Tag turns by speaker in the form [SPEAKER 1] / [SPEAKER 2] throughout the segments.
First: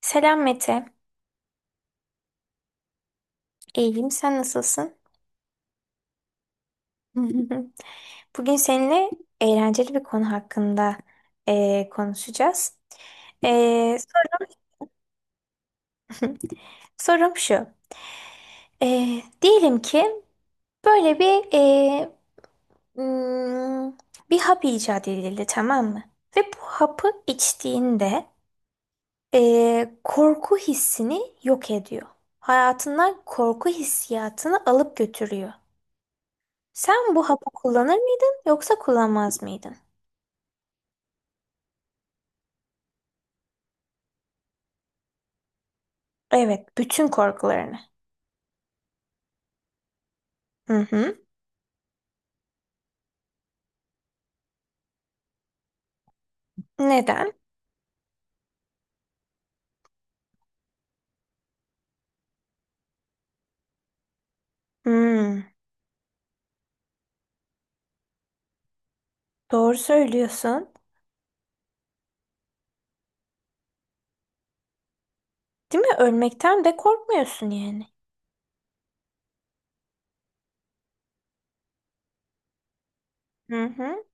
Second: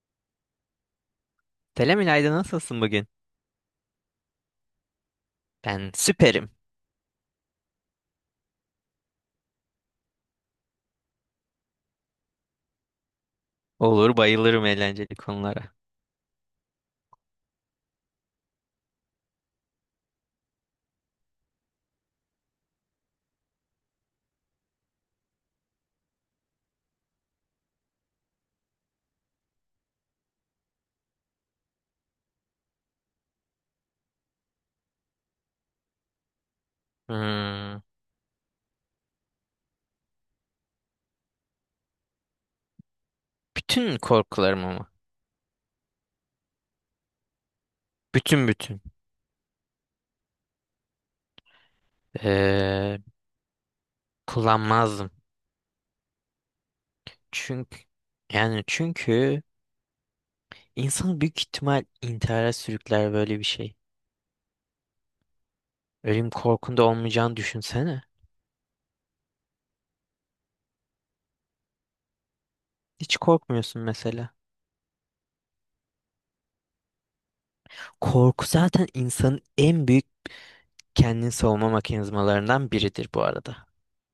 [SPEAKER 1] Selam Mete.
[SPEAKER 2] Selam İlayda, nasılsın bugün?
[SPEAKER 1] İyiyim, sen nasılsın?
[SPEAKER 2] Ben süperim.
[SPEAKER 1] Bugün seninle eğlenceli bir konu hakkında konuşacağız.
[SPEAKER 2] Olur,
[SPEAKER 1] Sorum,
[SPEAKER 2] bayılırım eğlenceli konulara.
[SPEAKER 1] sorum şu. Diyelim ki böyle hmm, bir hap icat edildi, tamam mı? Ve bu hapı içtiğinde korku hissini yok ediyor. Hayatından korku hissiyatını alıp götürüyor. Sen bu hapı
[SPEAKER 2] Hmm,
[SPEAKER 1] kullanır mıydın yoksa kullanmaz mıydın?
[SPEAKER 2] bütün korkularımı mı?
[SPEAKER 1] Evet, bütün korkularını.
[SPEAKER 2] Bütün bütün.
[SPEAKER 1] Hı hı.
[SPEAKER 2] Ee, Kullanmazdım.
[SPEAKER 1] Neden?
[SPEAKER 2] Çünkü çünkü insan büyük ihtimal intihara sürükler böyle bir şey.
[SPEAKER 1] Hmm,
[SPEAKER 2] Ölüm korkunda olmayacağını düşünsene.
[SPEAKER 1] doğru söylüyorsun.
[SPEAKER 2] Hiç korkmuyorsun mesela.
[SPEAKER 1] Değil mi? Ölmekten de korkmuyorsun yani.
[SPEAKER 2] Korku zaten insanın en büyük kendini savunma mekanizmalarından biridir bu arada.
[SPEAKER 1] Hı hı.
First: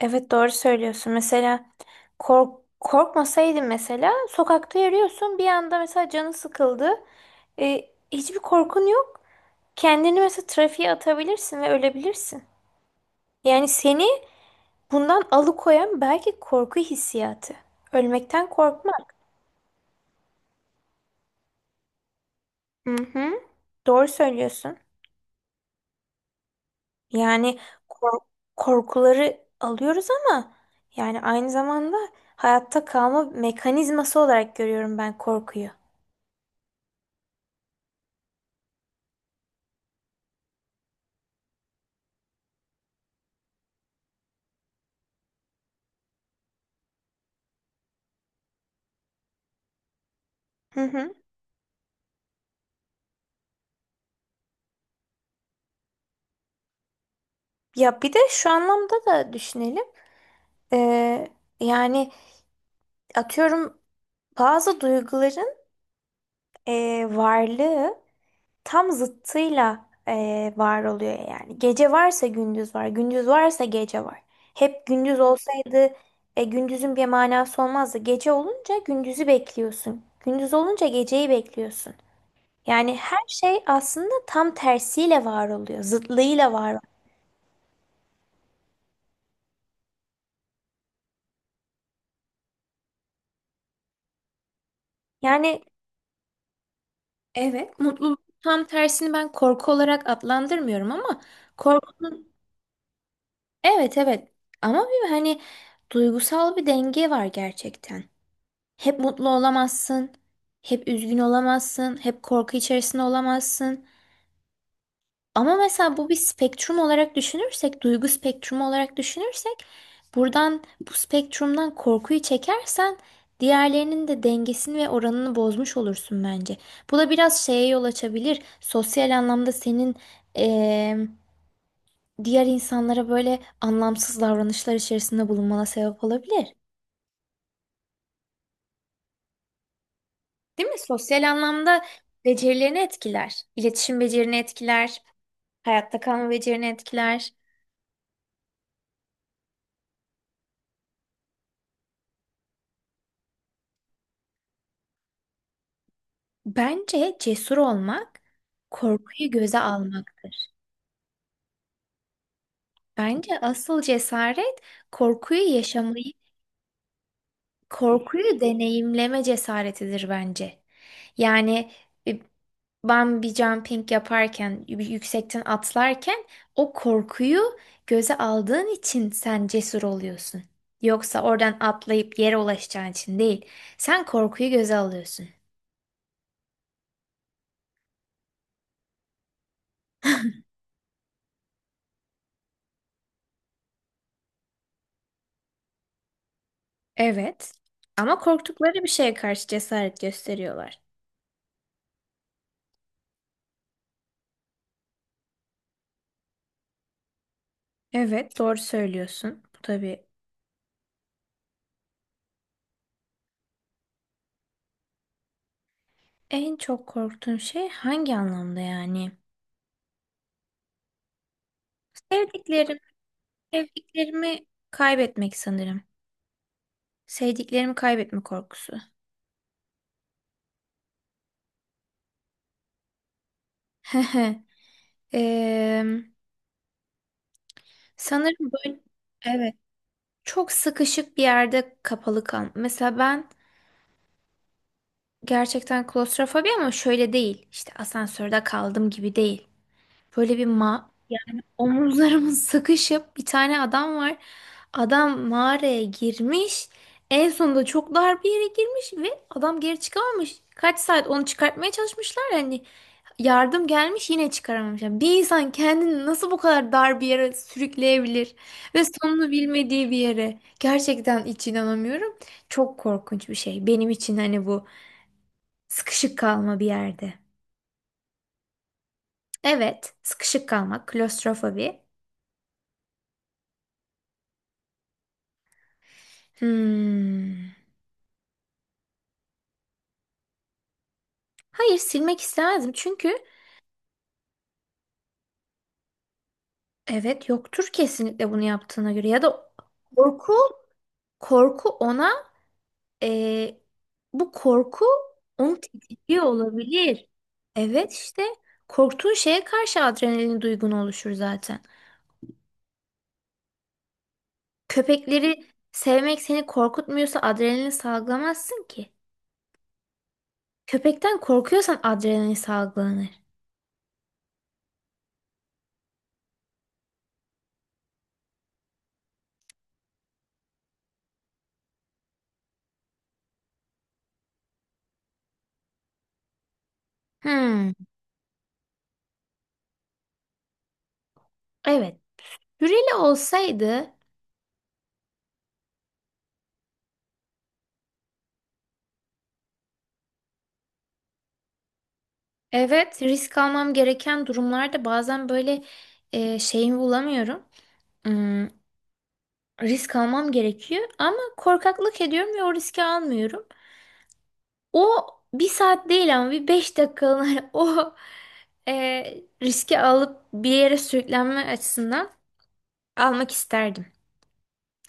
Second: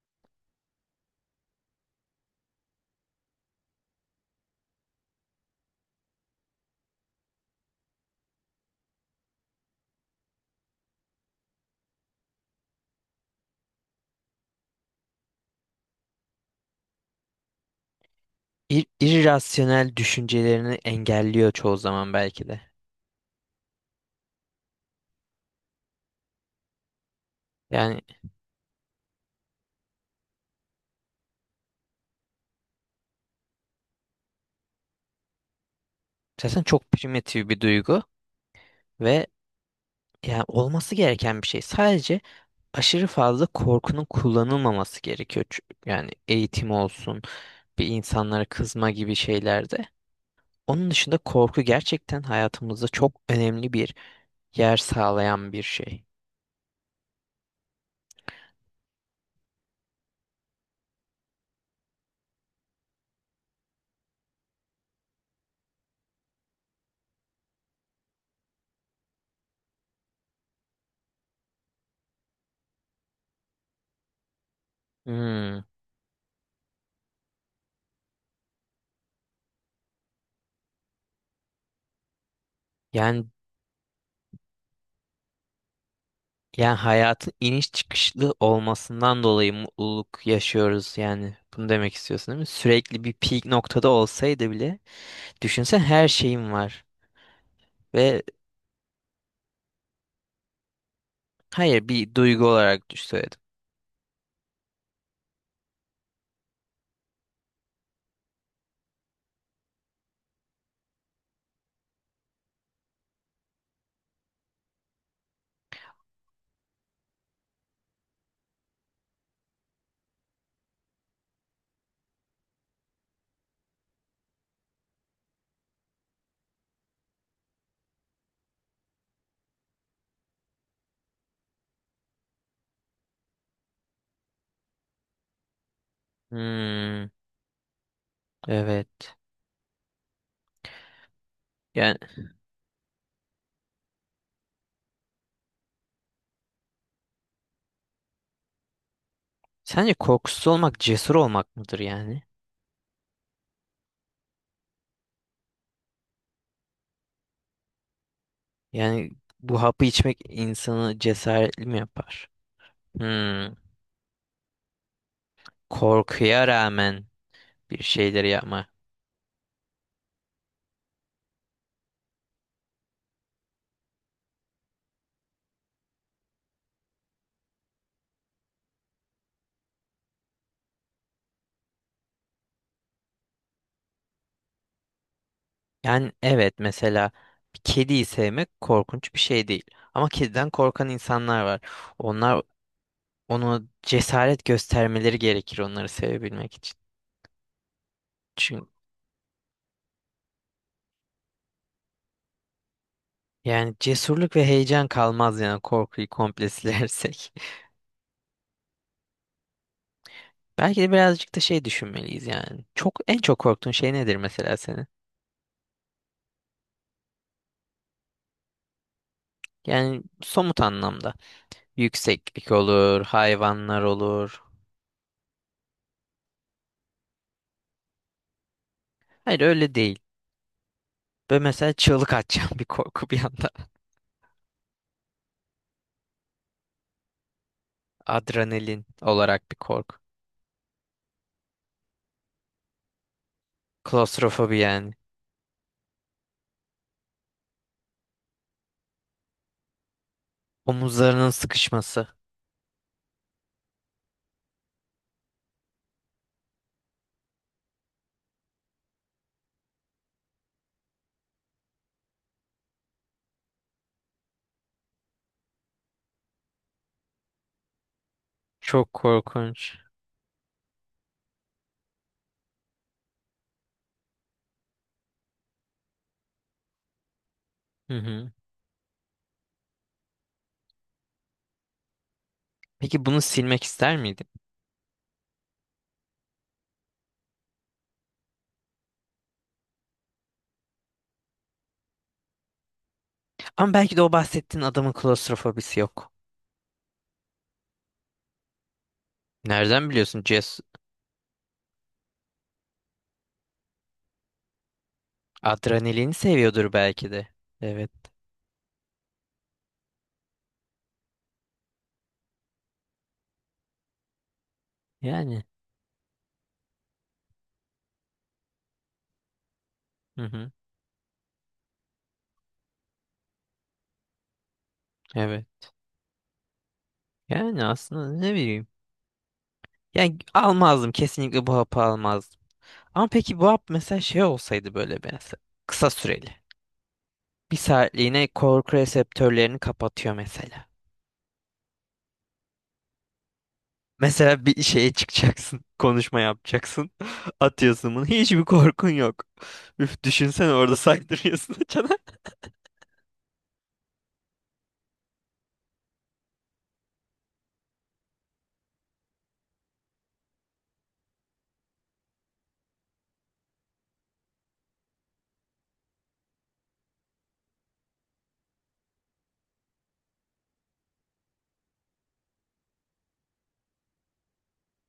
[SPEAKER 1] Evet, doğru söylüyorsun. Mesela korkmasaydın, mesela sokakta yürüyorsun, bir anda mesela canı sıkıldı. Hiçbir korkun yok. Kendini mesela trafiğe atabilirsin ve ölebilirsin. Yani seni bundan alıkoyan belki korku hissiyatı. Ölmekten
[SPEAKER 2] İr
[SPEAKER 1] korkma.
[SPEAKER 2] irrasyonel düşüncelerini engelliyor çoğu zaman belki de.
[SPEAKER 1] Hı hı. Doğru söylüyorsun. Yani
[SPEAKER 2] Yani
[SPEAKER 1] kor- korkuları alıyoruz ama yani aynı zamanda hayatta kalma mekanizması olarak görüyorum ben korkuyu.
[SPEAKER 2] zaten çok primitif bir duygu ve yani olması gereken bir şey. Sadece aşırı fazla korkunun kullanılmaması gerekiyor. Yani eğitim olsun, bir insanlara kızma gibi şeylerde.
[SPEAKER 1] Hı
[SPEAKER 2] Onun
[SPEAKER 1] hı.
[SPEAKER 2] dışında korku gerçekten hayatımızda çok önemli bir yer sağlayan bir şey.
[SPEAKER 1] Ya bir de şu anlamda da düşünelim. Ee, yani atıyorum, bazı duyguların varlığı tam zıttıyla var oluyor yani. Gece varsa gündüz var, gündüz varsa gece var. Hep gündüz
[SPEAKER 2] Hmm.
[SPEAKER 1] olsaydı gündüzün bir manası olmazdı. Gece olunca gündüzü bekliyorsun. Gündüz olunca geceyi bekliyorsun. Yani
[SPEAKER 2] Yani
[SPEAKER 1] her şey aslında tam tersiyle var oluyor, zıtlığıyla var
[SPEAKER 2] yani
[SPEAKER 1] oluyor.
[SPEAKER 2] hayatın iniş çıkışlı olmasından dolayı mutluluk yaşıyoruz yani. Bunu demek istiyorsun değil mi? Sürekli bir peak noktada olsaydı bile,
[SPEAKER 1] Yani,
[SPEAKER 2] düşünsen her şeyim var
[SPEAKER 1] evet, mutluluk
[SPEAKER 2] ve...
[SPEAKER 1] tam tersini ben korku olarak adlandırmıyorum, ama
[SPEAKER 2] Hayır, bir
[SPEAKER 1] korkunun,
[SPEAKER 2] duygu olarak düş söyledim.
[SPEAKER 1] evet, evet, ama bir, hani, duygusal bir denge var gerçekten. Hep mutlu olamazsın, hep üzgün olamazsın, hep korku içerisinde olamazsın. Ama mesela bu bir spektrum olarak düşünürsek, duygu spektrumu olarak düşünürsek, buradan, bu spektrumdan korkuyu çekersen diğerlerinin de dengesini ve oranını bozmuş olursun bence. Bu da biraz şeye yol açabilir. Sosyal anlamda senin eee, diğer insanlara böyle anlamsız davranışlar içerisinde bulunmana sebep olabilir.
[SPEAKER 2] Hmm, evet.
[SPEAKER 1] Değil mi? Sosyal anlamda
[SPEAKER 2] Yani
[SPEAKER 1] becerilerini etkiler. İletişim becerini etkiler. Hayatta kalma becerini etkiler.
[SPEAKER 2] sence korkusuz olmak cesur olmak mıdır yani?
[SPEAKER 1] Bence cesur olmak
[SPEAKER 2] Yani
[SPEAKER 1] korkuyu göze
[SPEAKER 2] bu hapı içmek
[SPEAKER 1] almaktır.
[SPEAKER 2] insanı cesaretli mi yapar?
[SPEAKER 1] Bence
[SPEAKER 2] Hmm,
[SPEAKER 1] asıl cesaret korkuyu yaşamayı
[SPEAKER 2] korkuya rağmen bir şeyleri
[SPEAKER 1] korkuyu
[SPEAKER 2] yapma.
[SPEAKER 1] deneyimleme cesaretidir bence. Yani e, ben bir jumping yaparken, bir yüksekten atlarken o korkuyu göze aldığın için sen cesur oluyorsun. Yoksa oradan atlayıp yere ulaşacağın için değil. Sen korkuyu göze alıyorsun.
[SPEAKER 2] Yani evet, mesela bir kediyi sevmek korkunç bir şey değil. Ama kediden korkan insanlar var. Onlar, onu cesaret göstermeleri gerekir onları sevebilmek
[SPEAKER 1] Evet. Ama
[SPEAKER 2] için.
[SPEAKER 1] korktukları bir şeye karşı cesaret gösteriyorlar.
[SPEAKER 2] Yani cesurluk ve heyecan kalmaz yani korkuyu komple silersek.
[SPEAKER 1] Evet, doğru söylüyorsun. Bu tabii
[SPEAKER 2] Belki de birazcık da şey düşünmeliyiz yani. Çok, en çok korktuğun şey nedir mesela senin?
[SPEAKER 1] en çok korktuğun şey hangi anlamda yani?
[SPEAKER 2] Yani somut anlamda. Yükseklik
[SPEAKER 1] Sevdiklerin
[SPEAKER 2] olur, hayvanlar olur.
[SPEAKER 1] Sevdiklerimi kaybetmek sanırım. Sevdiklerimi kaybetme korkusu.
[SPEAKER 2] Hayır, öyle değil. Böyle mesela çığlık atacağım bir korku bir anda.
[SPEAKER 1] Eee, sanırım böyle,
[SPEAKER 2] Adrenalin olarak
[SPEAKER 1] evet,
[SPEAKER 2] bir korku.
[SPEAKER 1] çok sıkışık bir yerde kapalı kal. Mesela ben
[SPEAKER 2] Klostrofobi yani.
[SPEAKER 1] gerçekten klostrofobi, ama şöyle değil. İşte asansörde kaldım gibi değil. Böyle bir ma
[SPEAKER 2] Omuzlarının sıkışması.
[SPEAKER 1] Omuzlarımız sıkışıp, bir tane adam var. Adam mağaraya girmiş. En sonunda çok dar bir yere girmiş ve adam geri çıkamamış. Kaç saat onu çıkartmaya çalışmışlar. Yani yardım gelmiş, yine çıkaramamış. Yani bir insan kendini nasıl bu kadar dar bir yere sürükleyebilir ve
[SPEAKER 2] Çok
[SPEAKER 1] sonunu
[SPEAKER 2] korkunç.
[SPEAKER 1] bilmediği bir yere. Gerçekten hiç inanamıyorum. Çok korkunç bir şey. Benim için hani bu, sıkışık kalma bir yerde.
[SPEAKER 2] Hı hı.
[SPEAKER 1] Evet, sıkışık kalmak, klostrofobi.
[SPEAKER 2] Peki bunu silmek ister miydin?
[SPEAKER 1] Hmm. Hayır, silmek istemezdim, çünkü
[SPEAKER 2] Ama belki de o bahsettiğin adamın klostrofobisi yok.
[SPEAKER 1] evet, yoktur kesinlikle bunu yaptığına göre, ya da
[SPEAKER 2] Nereden biliyorsun?
[SPEAKER 1] korku korku ona e, bu korku onu
[SPEAKER 2] Adrenalini
[SPEAKER 1] tetikliyor
[SPEAKER 2] seviyordur
[SPEAKER 1] olabilir.
[SPEAKER 2] belki de. Evet.
[SPEAKER 1] Evet, işte korktuğun şeye karşı adrenalin duygun oluşur zaten. Köpekleri
[SPEAKER 2] Yani.
[SPEAKER 1] sevmek seni korkutmuyorsa adrenalin salgılamazsın ki.
[SPEAKER 2] Hı hı.
[SPEAKER 1] Köpekten korkuyorsan adrenalin salgılanır.
[SPEAKER 2] Evet. Yani aslında ne bileyim. Yani almazdım. Kesinlikle bu hapı almazdım. Ama peki bu hap mesela şey olsaydı böyle mesela. Kısa süreli. Bir
[SPEAKER 1] Hmm,
[SPEAKER 2] saatliğine korku reseptörlerini kapatıyor mesela.
[SPEAKER 1] evet. Hürele olsaydı.
[SPEAKER 2] Mesela bir şeye çıkacaksın. Konuşma yapacaksın. Atıyorsun bunu. Hiçbir korkun yok. Üf, düşünsene, orada saydırıyorsun açana.
[SPEAKER 1] Evet, risk almam gereken durumlarda bazen böyle şeyimi bulamıyorum. Hmm, risk almam gerekiyor ama korkaklık ediyorum ve o riski almıyorum. O bir saat değil ama bir beş dakikalığına e, riski alıp bir yere sürüklenme açısından almak isterdim.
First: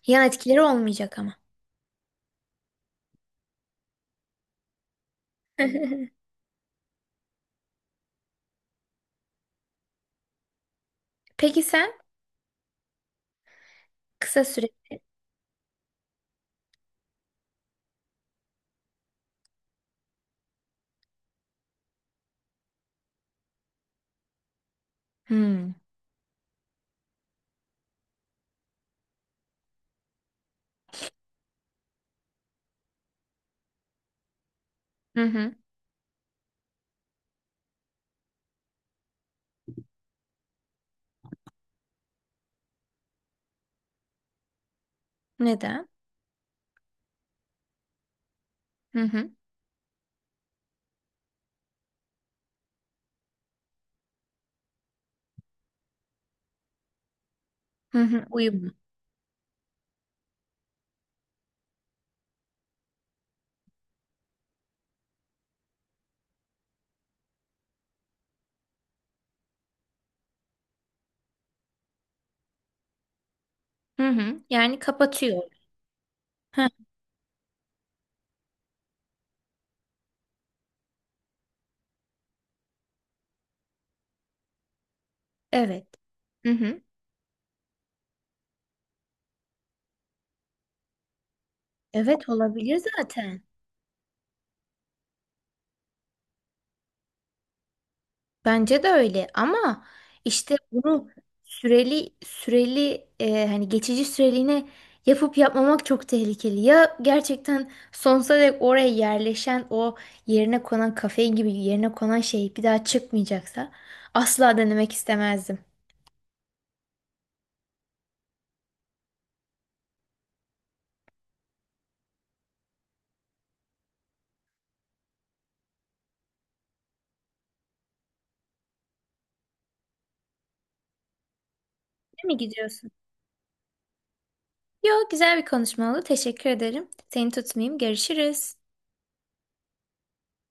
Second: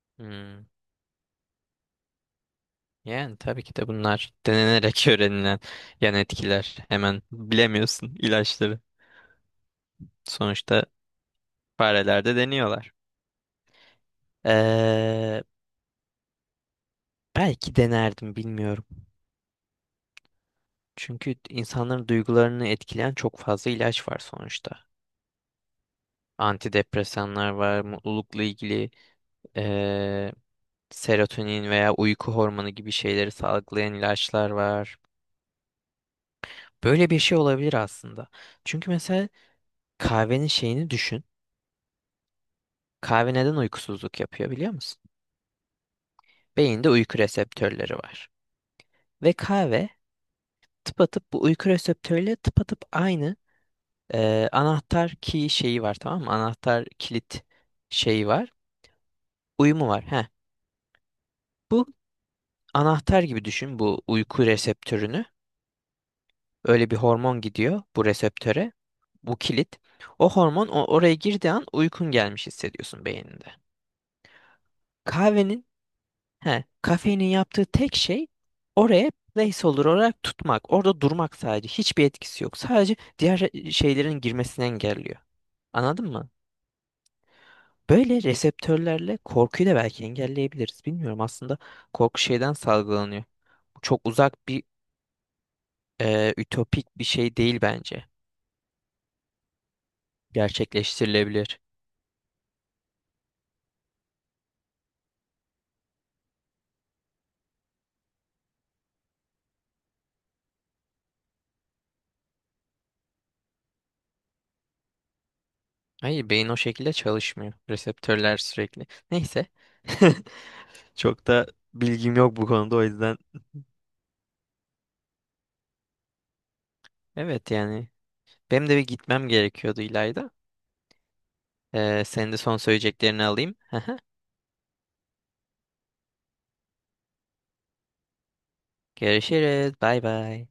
[SPEAKER 1] Yan etkileri
[SPEAKER 2] Hmm.
[SPEAKER 1] olmayacak ama.
[SPEAKER 2] Yani tabii ki de bunlar denenerek öğrenilen yan etkiler. Hemen bilemiyorsun ilaçları. Sonuçta
[SPEAKER 1] Peki sen,
[SPEAKER 2] farelerde deniyorlar.
[SPEAKER 1] kısa süre.
[SPEAKER 2] Ee, Belki denerdim, bilmiyorum. Çünkü insanların duygularını etkileyen çok fazla ilaç var sonuçta.
[SPEAKER 1] Hmm.
[SPEAKER 2] Antidepresanlar var, mutlulukla ilgili ee, serotonin veya uyku hormonu gibi şeyleri salgılayan ilaçlar var.
[SPEAKER 1] Hı hı.
[SPEAKER 2] Böyle bir şey olabilir aslında. Çünkü mesela kahvenin şeyini düşün. Kahve neden uykusuzluk yapıyor biliyor musun?
[SPEAKER 1] Neden?
[SPEAKER 2] Beyinde uyku reseptörleri var.
[SPEAKER 1] Hı hı.
[SPEAKER 2] Ve kahve tıpatıp bu uyku reseptörüyle tıpatıp aynı anahtar key şeyi var, tamam mı? Anahtar kilit
[SPEAKER 1] Hı hı.
[SPEAKER 2] şeyi var.
[SPEAKER 1] Uyum.
[SPEAKER 2] Uyumu var. Heh. Bu, anahtar gibi düşün bu uyku reseptörünü. Öyle bir hormon gidiyor bu reseptöre. Bu kilit. Oraya girdiği an uykun gelmiş hissediyorsun beyninde.
[SPEAKER 1] Hı hı. Yani kapatıyor.
[SPEAKER 2] Kahvenin... He,
[SPEAKER 1] Hı.
[SPEAKER 2] kafeinin yaptığı tek şey oraya placeholder olarak tutmak. Orada durmak sadece. Hiçbir etkisi yok. Sadece şeylerin girmesini engelliyor.
[SPEAKER 1] Evet.
[SPEAKER 2] Anladın mı?
[SPEAKER 1] Hı hı.
[SPEAKER 2] Böyle reseptörlerle korkuyu da belki engelleyebiliriz. Bilmiyorum aslında korku
[SPEAKER 1] Evet,
[SPEAKER 2] şeyden
[SPEAKER 1] olabilir
[SPEAKER 2] salgılanıyor.
[SPEAKER 1] zaten.
[SPEAKER 2] Bu çok uzak bir ütopik bir şey değil bence.
[SPEAKER 1] Bence de öyle, ama işte bunu
[SPEAKER 2] Gerçekleştirilebilir.
[SPEAKER 1] süreli hani geçici süreliğine yapıp yapmamak çok tehlikeli. Ya gerçekten sonsuza dek oraya yerleşen o, yerine konan kafein gibi yerine konan şey bir daha çıkmayacaksa asla denemek istemezdim.
[SPEAKER 2] Hayır, beyin o şekilde çalışmıyor. Reseptörler sürekli. Neyse. Çok da bilgim yok bu konuda o yüzden. Evet yani. Benim de bir gitmem gerekiyordu İlayda.
[SPEAKER 1] Değil
[SPEAKER 2] Senin
[SPEAKER 1] mi,
[SPEAKER 2] de son
[SPEAKER 1] gidiyorsun?
[SPEAKER 2] söyleyeceklerini alayım.
[SPEAKER 1] Yok, güzel bir konuşma oldu. Teşekkür ederim. Seni tutmayayım. Görüşürüz.
[SPEAKER 2] Görüşürüz. Bay bay.